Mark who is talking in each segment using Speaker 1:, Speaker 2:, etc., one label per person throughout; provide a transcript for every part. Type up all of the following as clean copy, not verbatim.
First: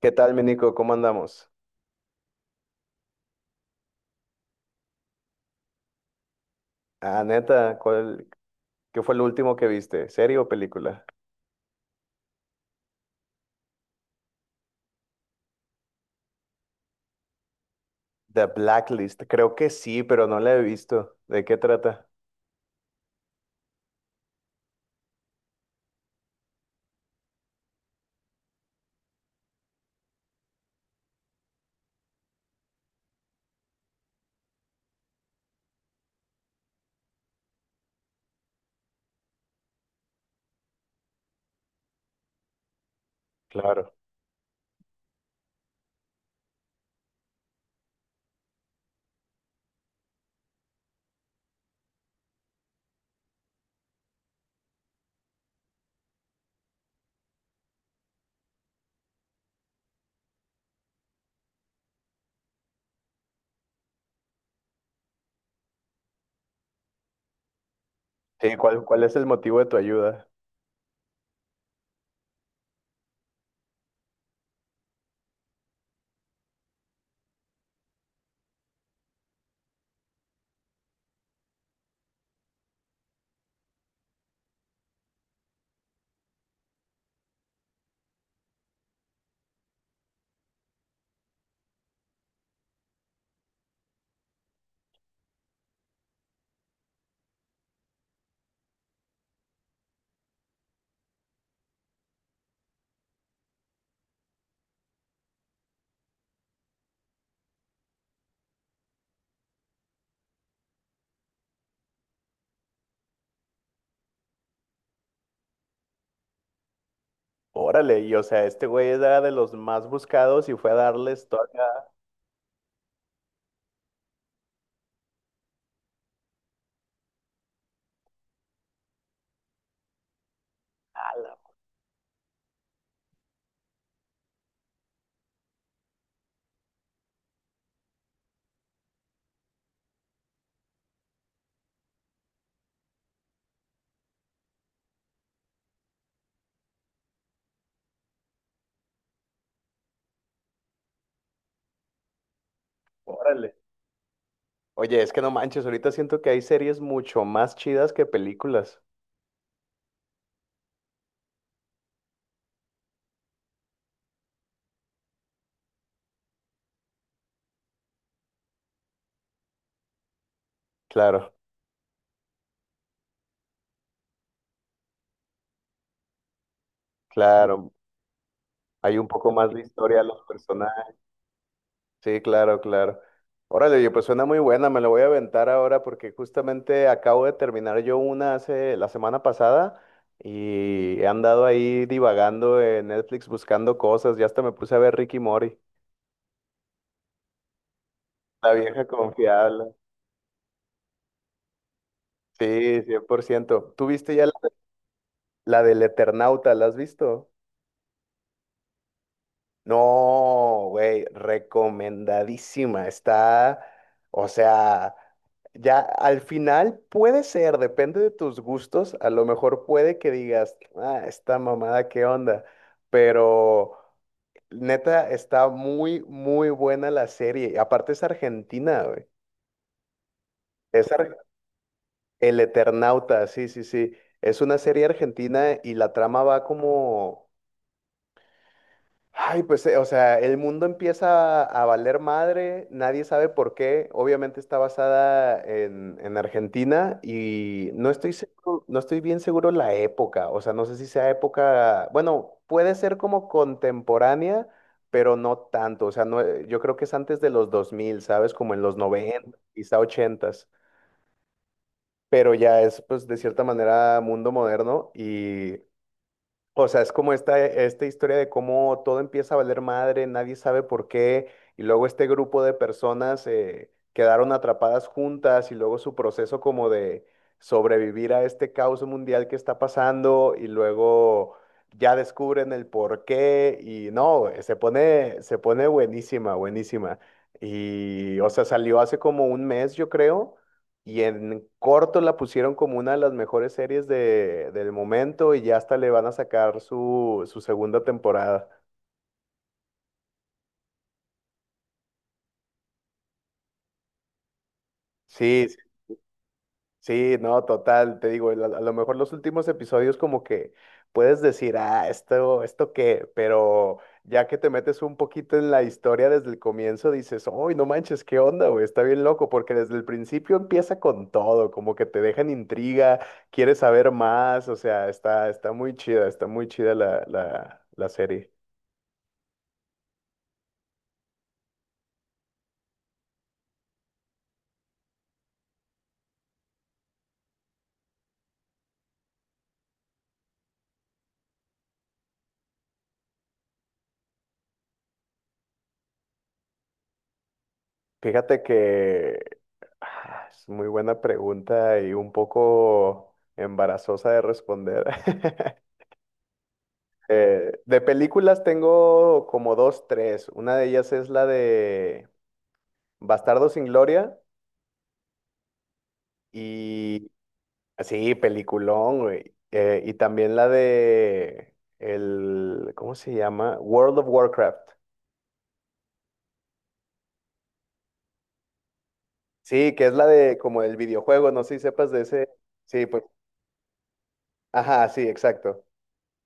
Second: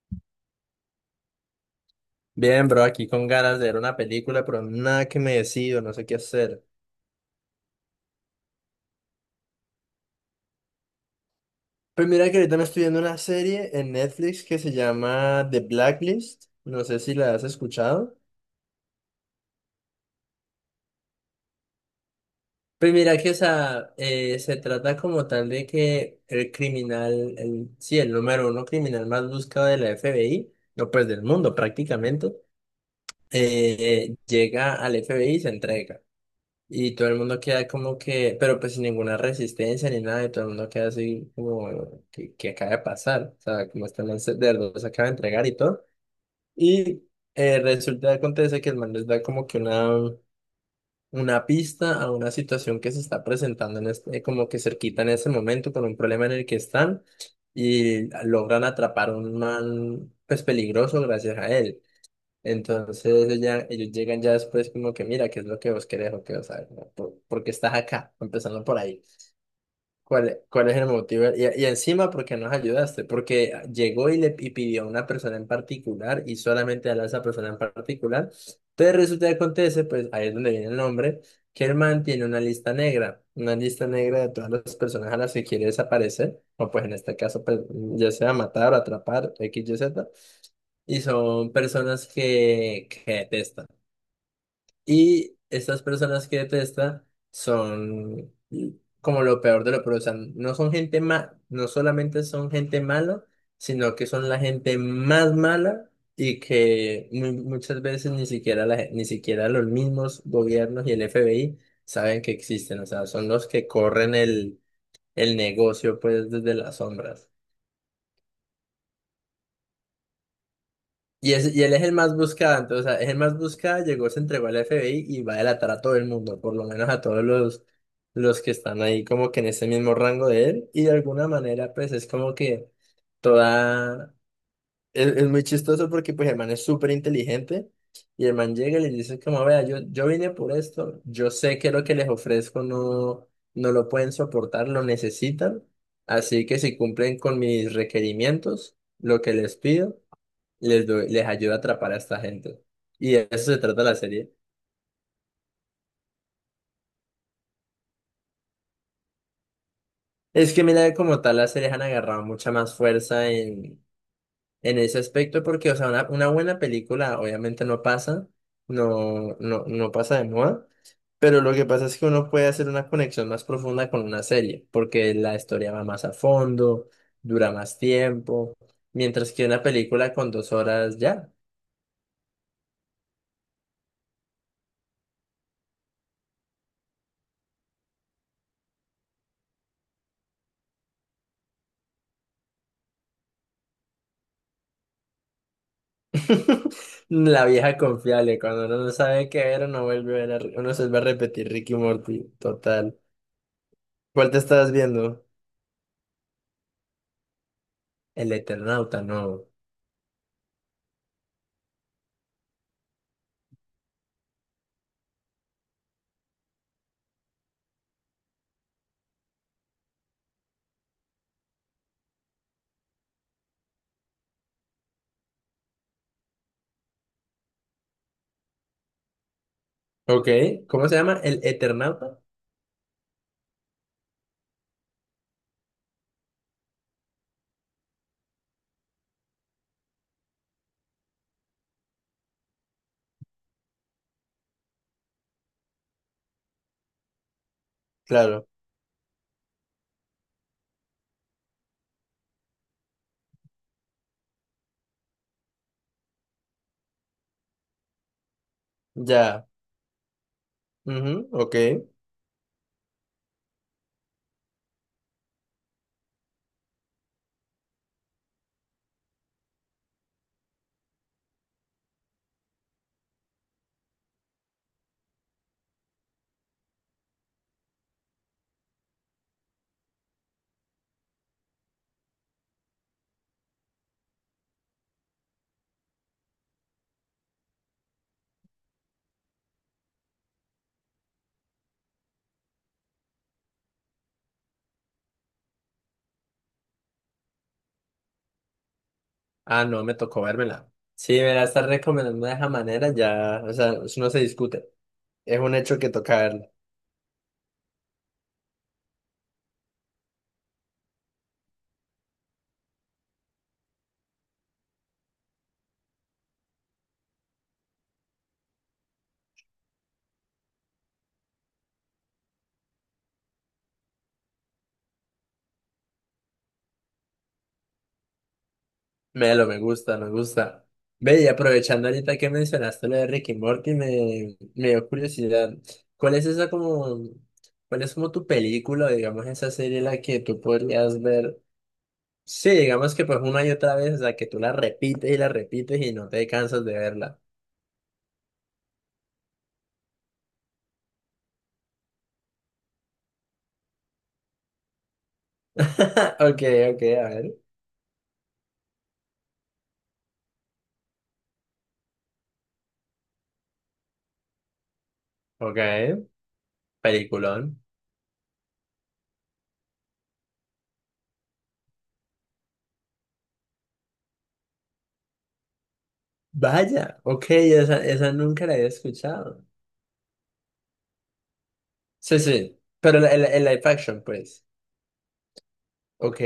Speaker 1: ¿Qué tal, mi Nico? ¿Cómo andamos?
Speaker 2: Bien, bro, aquí con ganas de ver una película, pero nada que me decido, no sé qué hacer.
Speaker 1: Ah, neta, ¿qué fue el último que viste? ¿Serie o película?
Speaker 2: Pues mira que ahorita me estoy viendo una serie en Netflix que se llama The Blacklist, no sé si la has escuchado.
Speaker 1: The Blacklist. Creo que sí, pero no la he visto. ¿De qué trata?
Speaker 2: Pues mira que esa, se trata como tal de que el criminal, el número uno criminal más buscado de la FBI, no pues del mundo prácticamente, llega al FBI y se entrega. Y todo el mundo queda como que, pero pues sin ninguna resistencia ni nada, y todo el mundo queda así como, ¿qué acaba de pasar? O sea, como
Speaker 1: Claro.
Speaker 2: este man se, de verdad se acaba de entregar y todo. Y resulta, acontece que el man les da como que una pista a una situación que se está presentando en este, como que cerquita en ese momento con un problema en el que están y logran atrapar a un man pues peligroso gracias a él. Entonces ellos, ya, ellos llegan ya después como que mira, ¿qué es lo que vos querés o qué vos sabes? ¿No? ¿Por qué estás acá?
Speaker 1: Sí,
Speaker 2: Empezando por ahí.
Speaker 1: ¿cuál es el motivo de tu ayuda?
Speaker 2: ¿Cuál es el motivo? Y encima, ¿por qué nos ayudaste? Porque llegó y le y pidió a una persona en particular y solamente a esa persona en particular. Entonces resulta que acontece, pues ahí es donde viene el nombre, que el man tiene una lista negra de todas las personas a las que quiere desaparecer, o pues en este caso, pues, ya sea matar, atrapar, X, Y, Z. Y son personas que detesta. Y estas personas que detesta son como lo peor de lo peor. O sea, no son gente ma, no solamente son gente mala, sino que son la gente más mala y que mu- muchas veces ni siquiera la, gen- ni siquiera los mismos gobiernos y el FBI saben que existen. O sea, son los que corren el negocio pues desde las sombras.
Speaker 1: Órale, y o sea, este güey era de los más buscados y fue a darles
Speaker 2: Y,
Speaker 1: toda...
Speaker 2: es- y él es el más buscado, entonces, o sea, es el más buscado, llegó, se entregó al FBI y va a delatar a todo el mundo, por lo menos a todos los que están ahí como que en ese mismo rango de él, y de alguna manera pues es como que toda, es muy chistoso porque pues el man es súper inteligente y el man llega y le dice como, vea, yo vine por esto, yo sé que lo que les ofrezco no, no lo pueden soportar, lo necesitan, así que si cumplen con mis requerimientos, lo que les pido les, doy- les ayuda a atrapar a esta gente. Y de eso
Speaker 1: Órale.
Speaker 2: se trata la serie.
Speaker 1: Oye, es que no manches, ahorita siento que hay series mucho más chidas que películas.
Speaker 2: Es que mira, como tal, las series han agarrado mucha más fuerza en ese aspecto, porque, o sea, una buena película obviamente no pasa, no pasa de moda,
Speaker 1: Claro,
Speaker 2: pero lo que pasa es que uno puede hacer una conexión más profunda con una serie, porque la historia va más a fondo, dura
Speaker 1: claro.
Speaker 2: más tiempo,
Speaker 1: Hay un poco
Speaker 2: mientras que
Speaker 1: más de
Speaker 2: una
Speaker 1: historia a
Speaker 2: película
Speaker 1: los
Speaker 2: con dos
Speaker 1: personajes.
Speaker 2: horas ya.
Speaker 1: Sí, claro, claro. Órale, oye, pues suena muy buena, me la voy a aventar ahora porque justamente acabo de terminar yo una hace la semana pasada y he andado ahí divagando en Netflix buscando cosas, ya hasta me puse a ver Ricky Mori,
Speaker 2: La vieja confiable,
Speaker 1: la
Speaker 2: cuando uno
Speaker 1: vieja
Speaker 2: no sabe qué ver,
Speaker 1: confiable.
Speaker 2: uno vuelve a ver, a- uno se va a repetir Ricky y Morty,
Speaker 1: Sí,
Speaker 2: total.
Speaker 1: 100%. ¿Tú viste ya
Speaker 2: ¿Cuál
Speaker 1: la,
Speaker 2: te estás viendo?
Speaker 1: ¿la del Eternauta? ¿La has visto?
Speaker 2: El Eternauta, no.
Speaker 1: No, güey, recomendadísima. Está, o sea, ya al final puede ser, depende de tus gustos, a lo mejor puede que digas, ah, esta mamada, ¿qué onda? Pero neta, está muy, muy buena la serie. Y Aparte es argentina, güey.
Speaker 2: Ok, ¿cómo
Speaker 1: Es
Speaker 2: se
Speaker 1: ar-
Speaker 2: llama? ¿El Eternauta?
Speaker 1: El Eternauta, sí, sí, sí. Es una serie argentina y la trama va como... Ay, pues, o sea, el mundo empieza a valer madre, nadie sabe por qué. Obviamente está basada en Argentina y
Speaker 2: Claro,
Speaker 1: no estoy bien seguro la época. O sea, no sé si sea época, bueno, puede ser como contemporánea, pero no tanto. O sea, no, yo creo que es antes de los 2000, ¿sabes? Como en los noventa
Speaker 2: ya.
Speaker 1: quizá 80.
Speaker 2: Ujú, ok.
Speaker 1: Pero ya es, pues, de cierta manera mundo moderno y o sea, es como esta historia de cómo todo empieza a valer madre, nadie sabe por qué, y luego este grupo de personas quedaron atrapadas juntas y luego su proceso como de sobrevivir a este caos mundial que está pasando y luego ya descubren el por qué y no, se pone buenísima, buenísima. Y, o sea, salió hace como un mes, yo creo. Y en corto la pusieron como una de las mejores series del momento y ya hasta le van a sacar su segunda temporada.
Speaker 2: Ah, no, me tocó vérmela. Sí, me la estás recomendando de esa manera, ya, o sea, eso no se discute. Es
Speaker 1: Sí,
Speaker 2: un hecho que toca verlo.
Speaker 1: Sí, no, total, te digo, a lo mejor los últimos episodios como que puedes decir, ah, esto qué, pero ya que te metes un poquito en la historia desde el comienzo, dices, uy, no manches, qué onda, güey, está bien loco, porque desde el principio empieza con todo, como que te dejan intriga, quieres saber más, o sea, está, está muy chida la serie.
Speaker 2: Melo, me gusta, me gusta. Ve, y aprovechando ahorita que mencionaste lo de Ricky y Morty, me dio curiosidad. ¿Cuál es esa como, cuál es como tu película, digamos, esa serie en la que tú podrías ver? Sí, digamos que pues una y otra vez, o sea, que tú la repites y no te cansas de verla.
Speaker 1: Fíjate que es muy buena pregunta y un poco embarazosa de responder.
Speaker 2: Ok, ok, a ver.
Speaker 1: De películas tengo como dos, tres. Una de ellas es la de Bastardo sin Gloria
Speaker 2: Ok,
Speaker 1: y
Speaker 2: peliculón.
Speaker 1: sí, peliculón, güey. Y también la de ¿cómo se llama? World of Warcraft.
Speaker 2: Vaya, ok, esa nunca la había escuchado.
Speaker 1: Sí, que es la de como el videojuego, no sé si sepas de
Speaker 2: Sí,
Speaker 1: ese.
Speaker 2: sí,
Speaker 1: Sí,
Speaker 2: pero
Speaker 1: pues,
Speaker 2: el, el live action, pues.
Speaker 1: ajá, sí, exacto.
Speaker 2: Ok.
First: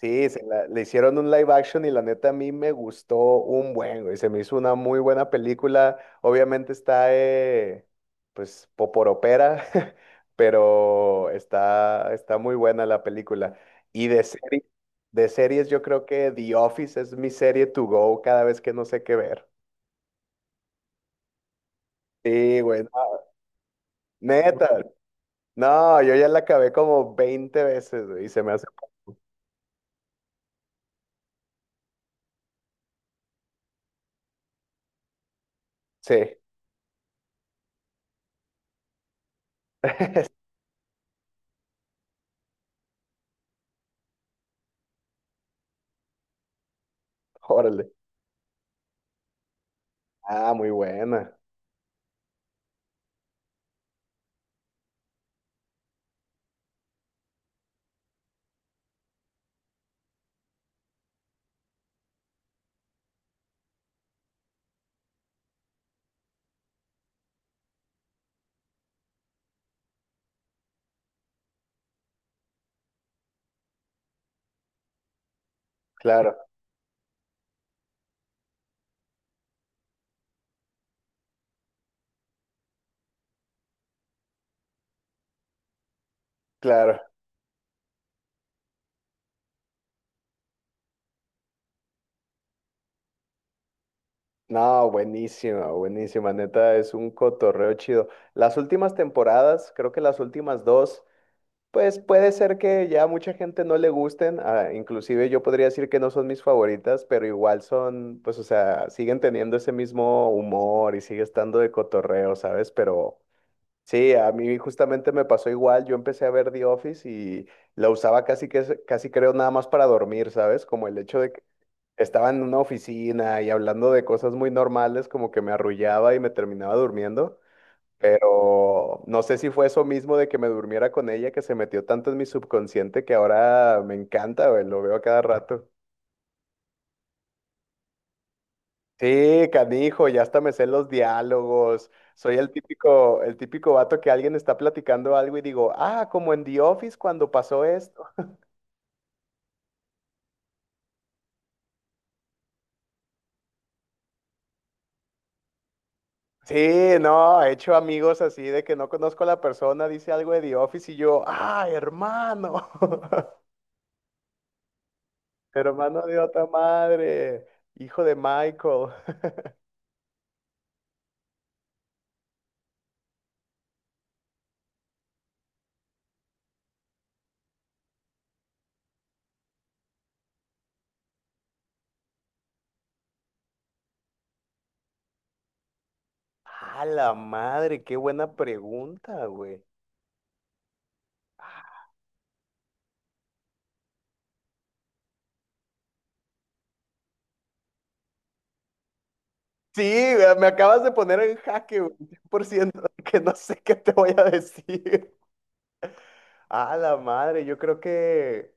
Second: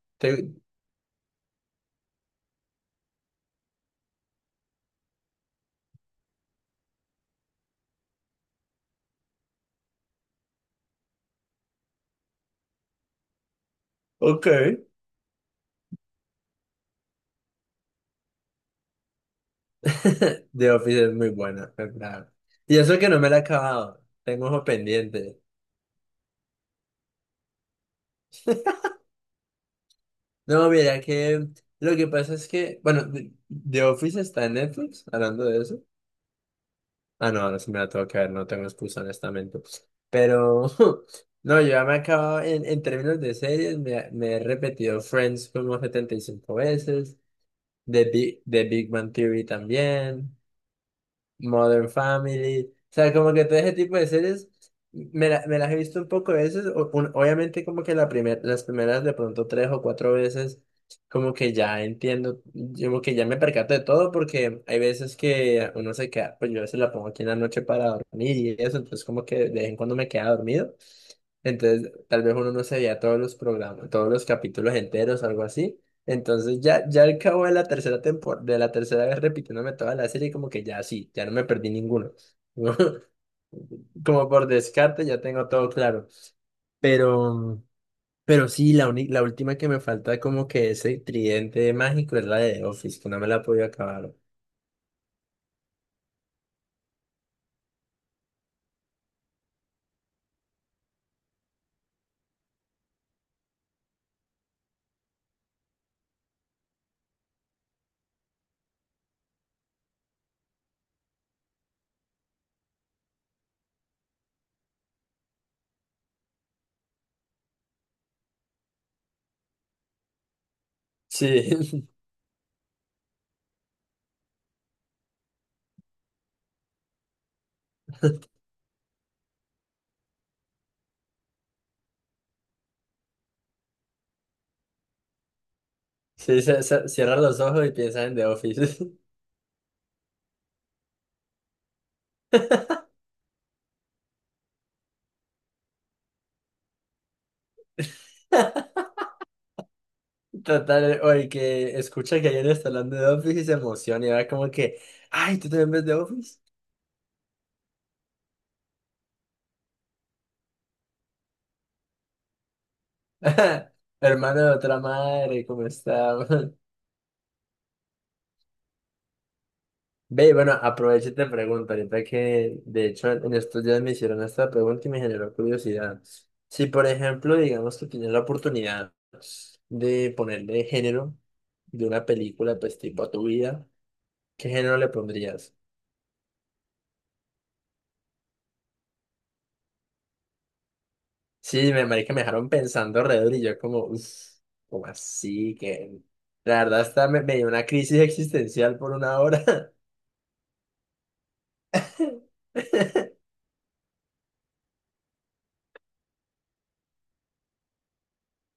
Speaker 1: Sí,
Speaker 2: Te-
Speaker 1: le hicieron un live action y la neta a mí me gustó un buen, güey. Se me hizo una muy buena película. Obviamente está, pues, poporopera, pero está, está muy buena la película. Y de
Speaker 2: Ok.
Speaker 1: serie- de series yo creo que The Office es mi serie to go cada vez que no sé qué ver.
Speaker 2: The Office es muy buena, en verdad.
Speaker 1: Sí,
Speaker 2: Y
Speaker 1: güey,
Speaker 2: eso que
Speaker 1: no,
Speaker 2: no me la he acabado, tengo ojo
Speaker 1: neta.
Speaker 2: pendiente.
Speaker 1: No, yo ya la acabé como 20 veces, güey, y se me hace...
Speaker 2: No, mira que lo que pasa es que, bueno, The Office está en Netflix, hablando de eso.
Speaker 1: Sí,
Speaker 2: Ah, no, ahora sí me la tengo que ver, no tengo excusa, honestamente. Pero, no, yo ya me he acabado, en términos de series, me he repetido Friends como 75 veces,
Speaker 1: órale.
Speaker 2: The Big Bang Theory también.
Speaker 1: Ah, muy buena.
Speaker 2: Modern Family. O sea, como que todo ese tipo de series me, la- me las he visto un poco de veces. O- un- obviamente como que la primer, las primeras de pronto tres o cuatro veces, como que ya entiendo, yo como que ya me percato de todo porque hay veces que uno se queda, pues yo a veces la pongo aquí en la noche para dormir y eso, entonces como que de vez en cuando me queda dormido. Entonces, tal vez uno no se veía todos los programas, todos los capítulos enteros, algo así.
Speaker 1: Claro,
Speaker 2: Entonces ya al cabo de la tercera temporada, de la tercera vez repitiéndome toda la serie, como que ya sí, ya no me perdí ninguno. Como por descarte ya tengo todo claro.
Speaker 1: claro.
Speaker 2: Pero, pero sí, la, uni- la última que me falta como que ese tridente mágico es la de The Office, que no me la he podido acabar.
Speaker 1: No, buenísima, buenísima, neta, es un cotorreo chido. Las últimas temporadas, creo que las últimas dos, pues puede ser que ya mucha gente no le gusten, ah, inclusive yo podría decir que no son mis favoritas, pero igual son, pues o sea, siguen teniendo ese mismo humor y sigue estando de cotorreo, ¿sabes? Pero sí, a mí justamente me pasó igual, yo empecé a ver The Office y la usaba casi que, casi creo nada más para dormir, ¿sabes? Como el hecho de que
Speaker 2: Sí,
Speaker 1: estaba en una oficina y hablando de cosas muy normales, como que me arrullaba y me terminaba durmiendo, pero no sé si fue eso mismo de que me durmiera con ella que se metió tanto en mi subconsciente que ahora me encanta, güey, lo veo a cada rato.
Speaker 2: sí, se- se- cierra los ojos y piensa en The Office.
Speaker 1: Sí, canijo, ya hasta me sé los diálogos. Soy el típico vato que alguien está platicando algo y digo, ah, como en The Office cuando pasó esto.
Speaker 2: Total, o el que escucha que alguien está hablando de The Office y se emociona y va como que, ay, ¿tú también ves The Office?
Speaker 1: Sí, no, he hecho amigos así de que no conozco a la persona, dice algo de The Office y yo, ah, hermano.
Speaker 2: Hermano de otra madre, ¿cómo
Speaker 1: Hermano de
Speaker 2: está?
Speaker 1: otra madre, hijo de Michael.
Speaker 2: Ve, bueno, aprovecho y te pregunto, ahorita que de hecho en estos días me hicieron esta pregunta y me generó curiosidad. Si por ejemplo, digamos que tienes la oportunidad de ponerle género de una película, pues tipo a tu vida, ¿qué género le pondrías?
Speaker 1: A la madre, qué buena pregunta, güey.
Speaker 2: Sí, me marica, me dejaron pensando alrededor y yo como, uff, como así que... La verdad hasta me, me dio una crisis existencial por una hora.
Speaker 1: Sí, me acabas de poner en jaque, güey, 100% que no sé qué te voy a decir. A la madre, yo creo que...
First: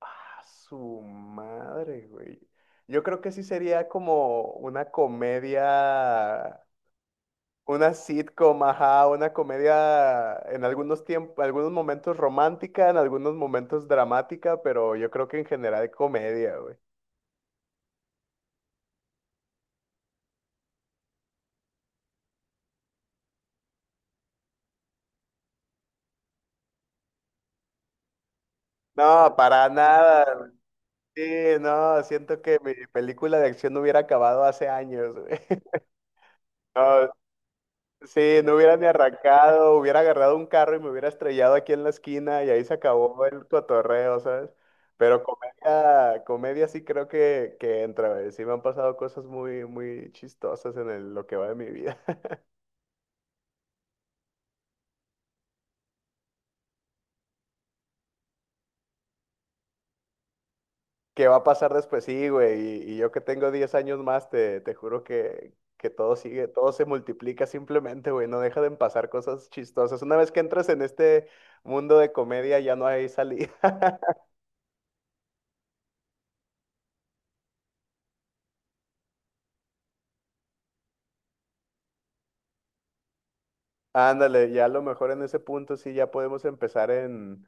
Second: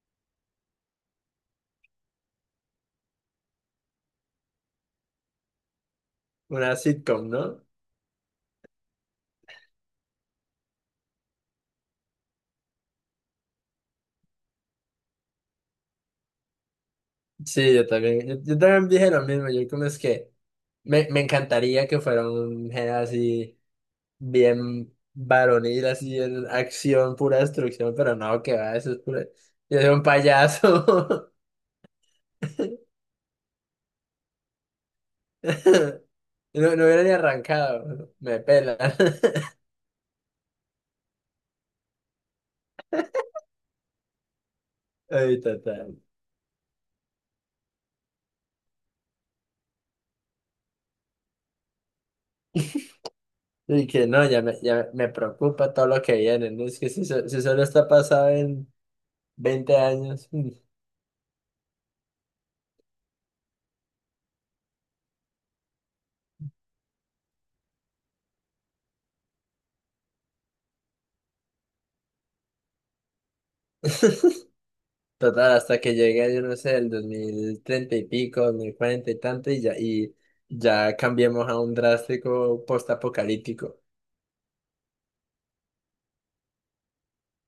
Speaker 1: A su madre, güey. Yo creo que sí sería como una comedia.
Speaker 2: Una sitcom, ¿no?
Speaker 1: Una sitcom, ajá, una comedia en algunos tiempos, algunos momentos romántica, en algunos momentos dramática, pero yo creo que en general comedia, güey.
Speaker 2: Sí, yo también, yo también dije lo mismo, yo como es que me encantaría que fuera un género así bien varonil, así en acción, pura destrucción, pero no, que va, eso es pura,
Speaker 1: No, para
Speaker 2: yo soy un
Speaker 1: nada. Sí,
Speaker 2: payaso.
Speaker 1: no, siento que mi película de acción hubiera acabado hace años, güey.
Speaker 2: No, no hubiera
Speaker 1: No,
Speaker 2: ni arrancado,
Speaker 1: Sí,
Speaker 2: me
Speaker 1: no hubiera
Speaker 2: pelan.
Speaker 1: ni arrancado, hubiera agarrado un carro y me hubiera estrellado aquí en la esquina y ahí se acabó el cotorreo, ¿sabes? Pero
Speaker 2: Ay, total.
Speaker 1: comedia sí creo que entra, güey. Sí me han pasado cosas muy, muy chistosas en lo que va de mi vida.
Speaker 2: Y que no, ya me preocupa todo lo que viene, ¿no? Es que si, so- si solo está pasado en 20 años.
Speaker 1: ¿Qué va a pasar después? Sí, güey. Y yo que tengo 10 años más, te juro que todo sigue, todo se multiplica simplemente, güey. No deja de pasar cosas chistosas. Una vez que entras en este mundo de comedia, ya no hay salida.
Speaker 2: Total, hasta que llegue, yo no sé, el 2030 y pico, 2040 y tanto, y ya cambiemos a un drástico postapocalíptico.
Speaker 1: Ándale, ya a lo mejor en ese punto sí ya podemos empezar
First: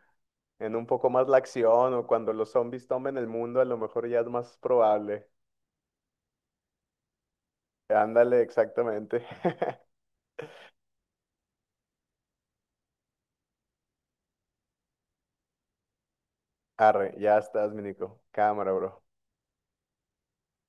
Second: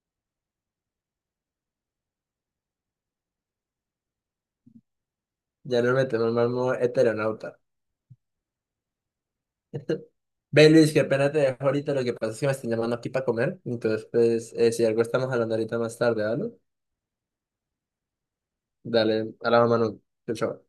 Speaker 1: en un poco más la acción o cuando los zombies tomen el mundo, a lo mejor ya es más probable.
Speaker 2: Ya nos metemos más modo heteronauta.
Speaker 1: Ándale, exactamente.
Speaker 2: Ve, Luis, qué pena te dejo ahorita. Lo que pasa es que me están llamando aquí para comer. Entonces, pues, si algo estamos hablando ahorita más tarde, ¿vale?
Speaker 1: Arre, ya estás, mi Nico. Cámara, bro.
Speaker 2: Dale, a la mano. Chao, chao.